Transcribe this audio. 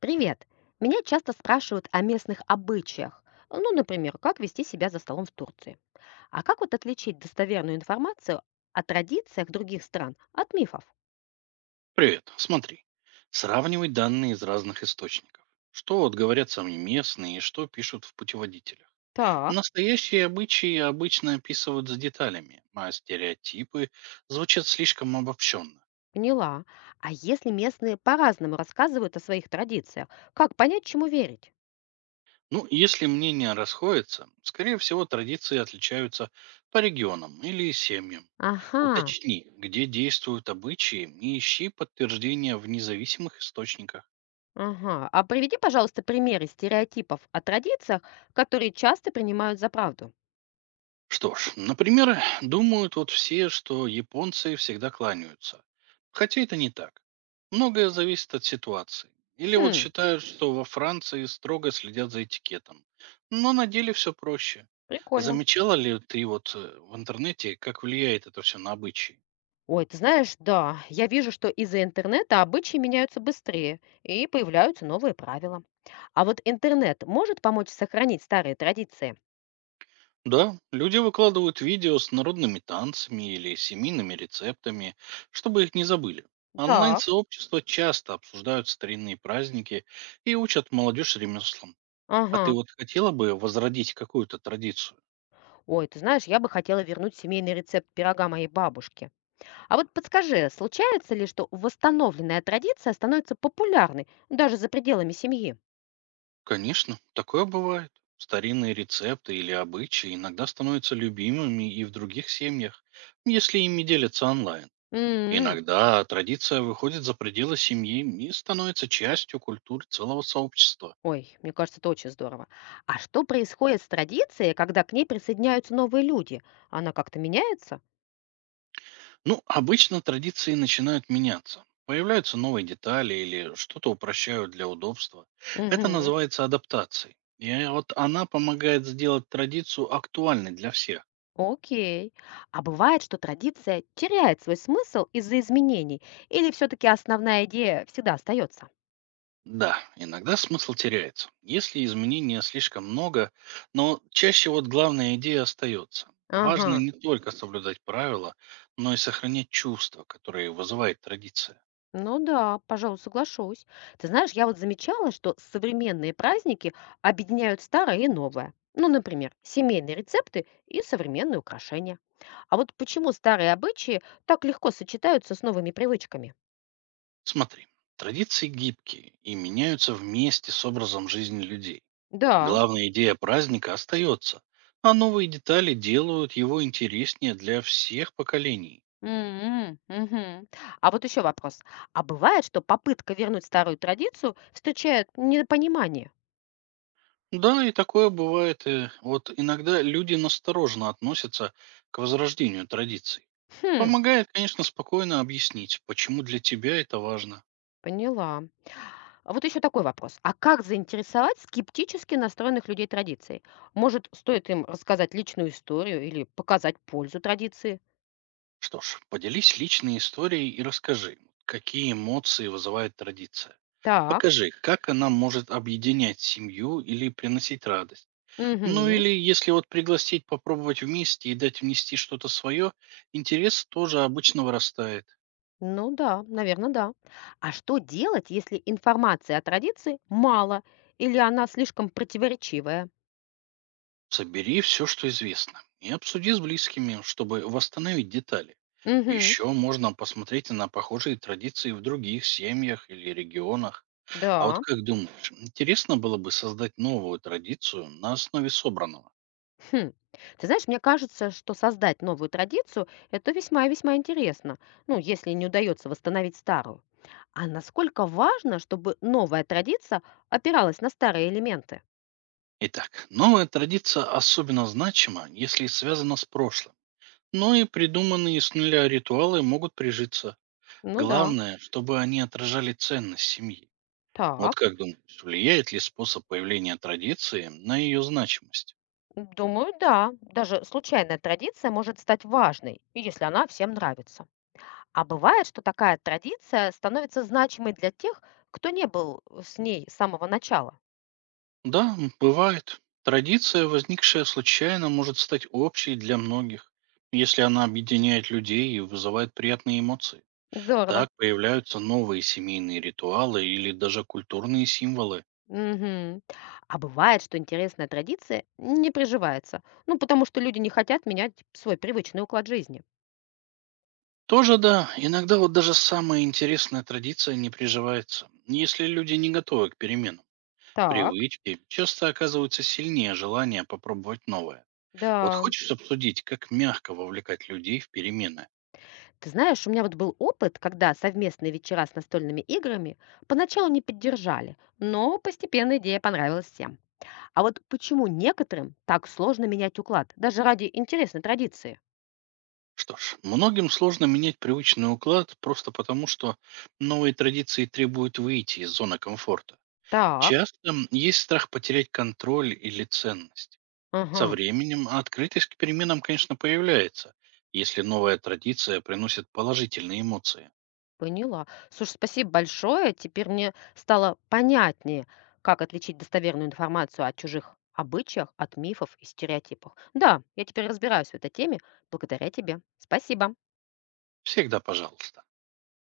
Привет! Меня часто спрашивают о местных обычаях. Ну, например, как вести себя за столом в Турции. А как вот отличить достоверную информацию о традициях других стран от мифов? Привет. Смотри. Сравнивай данные из разных источников. Что вот говорят сами местные и что пишут в путеводителях. Так, Настоящие обычаи обычно описывают с деталями, а стереотипы звучат слишком обобщенно. поняла. А если местные по-разному рассказывают о своих традициях, как понять, чему верить? Ну, если мнения расходятся, скорее всего, традиции отличаются по регионам или семьям. Ага, Уточни, где действуют обычаи, и ищи подтверждения в независимых источниках. ага. А приведи, пожалуйста, примеры стереотипов о традициях, которые часто принимают за правду. Что ж, например, думают вот все, что японцы всегда кланяются. Хотя это не так. Многое зависит от ситуации. Или вот Хм, считают, что во Франции строго следят за этикетом. Но на деле все проще. прикольно. Замечала ли ты вот в интернете, как влияет это все на обычаи? Ой, ты знаешь, да, я вижу, что из-за интернета обычаи меняются быстрее и появляются новые правила. А вот интернет может помочь сохранить старые традиции? Да, люди выкладывают видео с народными танцами или семейными рецептами, чтобы их не забыли. Так. Онлайн-сообщества часто обсуждают старинные праздники и учат молодежь ремеслам. А ты Ага. вот хотела бы возродить какую-то традицию? Ой, ты знаешь, я бы хотела вернуть семейный рецепт пирога моей бабушки. А вот подскажи, случается ли, что восстановленная традиция становится популярной даже за пределами семьи? Конечно, такое бывает. Старинные рецепты или обычаи иногда становятся любимыми и в других семьях, если ими делятся онлайн. М. Иногда традиция выходит за пределы семьи и становится частью культуры целого сообщества. Ой, мне кажется, это очень здорово. А что происходит с традицией, когда к ней присоединяются новые люди? Она как-то меняется? Ну, обычно традиции начинают меняться. Появляются новые детали или что-то упрощают для удобства. Это Угу. называется адаптацией. И вот она помогает сделать традицию актуальной для всех. Окей. А бывает, что традиция теряет свой смысл из-за изменений, или все-таки основная идея всегда остается? Да, иногда смысл теряется, если изменений слишком много, но чаще вот главная идея остается. Ага. Важно не только соблюдать правила, но и сохранять чувства, которые вызывает традиция. Ну да, пожалуй, соглашусь. Ты знаешь, я вот замечала, что современные праздники объединяют старое и новое. Ну, например, семейные рецепты и современные украшения. А вот почему старые обычаи так легко сочетаются с новыми привычками? Смотри, традиции гибкие и меняются вместе с образом жизни людей. Да. Главная идея праздника остается, а новые детали делают его интереснее для всех поколений. М, м, мгм. А вот еще вопрос. А бывает, что попытка вернуть старую традицию встречает недопонимание? Да, и такое бывает. Вот иногда люди настороженно относятся к возрождению традиций. Хм, Помогает, конечно, спокойно объяснить, почему для тебя это важно. поняла. А вот еще такой вопрос. А как заинтересовать скептически настроенных людей традицией? Может, стоит им рассказать личную историю или показать пользу традиции? Что ж, поделись личной историей и расскажи, какие эмоции вызывает традиция. Так. Покажи, как она может объединять семью или приносить радость. Ну Угу. или если вот пригласить попробовать вместе и дать внести что-то свое, интерес тоже обычно вырастает. Ну да, наверное, да. А что делать, если информации о традиции мало или она слишком противоречивая? Собери все, что известно, и обсуди с близкими, чтобы восстановить детали. Угу. Еще можно посмотреть на похожие традиции в других семьях или регионах. А вот Да. как думаешь, интересно было бы создать новую традицию на основе собранного? Хм. Ты знаешь, мне кажется, что создать новую традицию– это весьма и весьма интересно, ну, если не удается восстановить старую. А насколько важно, чтобы новая традиция опиралась на старые элементы? Итак, новая традиция особенно значима, если связана с прошлым. Но и придуманные с нуля ритуалы могут прижиться. Ну да, Главное, чтобы они отражали ценность семьи. Вот так. как думаешь, влияет ли способ появления традиции на ее значимость? Думаю, да. Даже случайная традиция может стать важной, если она всем нравится. А бывает, что такая традиция становится значимой для тех, кто не был с ней с самого начала. Да, бывает. Традиция, возникшая случайно, может стать общей для многих, если она объединяет людей и вызывает приятные эмоции. Здорово. Так появляются новые семейные ритуалы или даже культурные символы. Мгм. А бывает, что интересная традиция не приживается. Ну, потому что люди не хотят менять свой привычный уклад жизни. Тоже да, иногда вот даже самая интересная традиция не приживается, если люди не готовы к переменам. Так, Привычки часто оказываются сильнее желания попробовать новое. Вот да. хочешь обсудить, как мягко вовлекать людей в перемены? Ты знаешь, у меня вот был опыт, когда совместные вечера с настольными играми поначалу не поддержали, но постепенно идея понравилась всем. А вот почему некоторым так сложно менять уклад, даже ради интересной традиции? Что ж, многим сложно менять привычный уклад просто потому, что новые традиции требуют выйти из зоны комфорта. Так. Часто есть страх потерять контроль или ценность. Ага. Со временем открытость к переменам, конечно, появляется, если новая традиция приносит положительные эмоции. Поняла. Слушай, спасибо большое. Теперь мне стало понятнее, как отличить достоверную информацию о чужих обычаях от мифов и стереотипов. Да, я теперь разбираюсь в этой теме благодаря тебе. Спасибо. Всегда пожалуйста.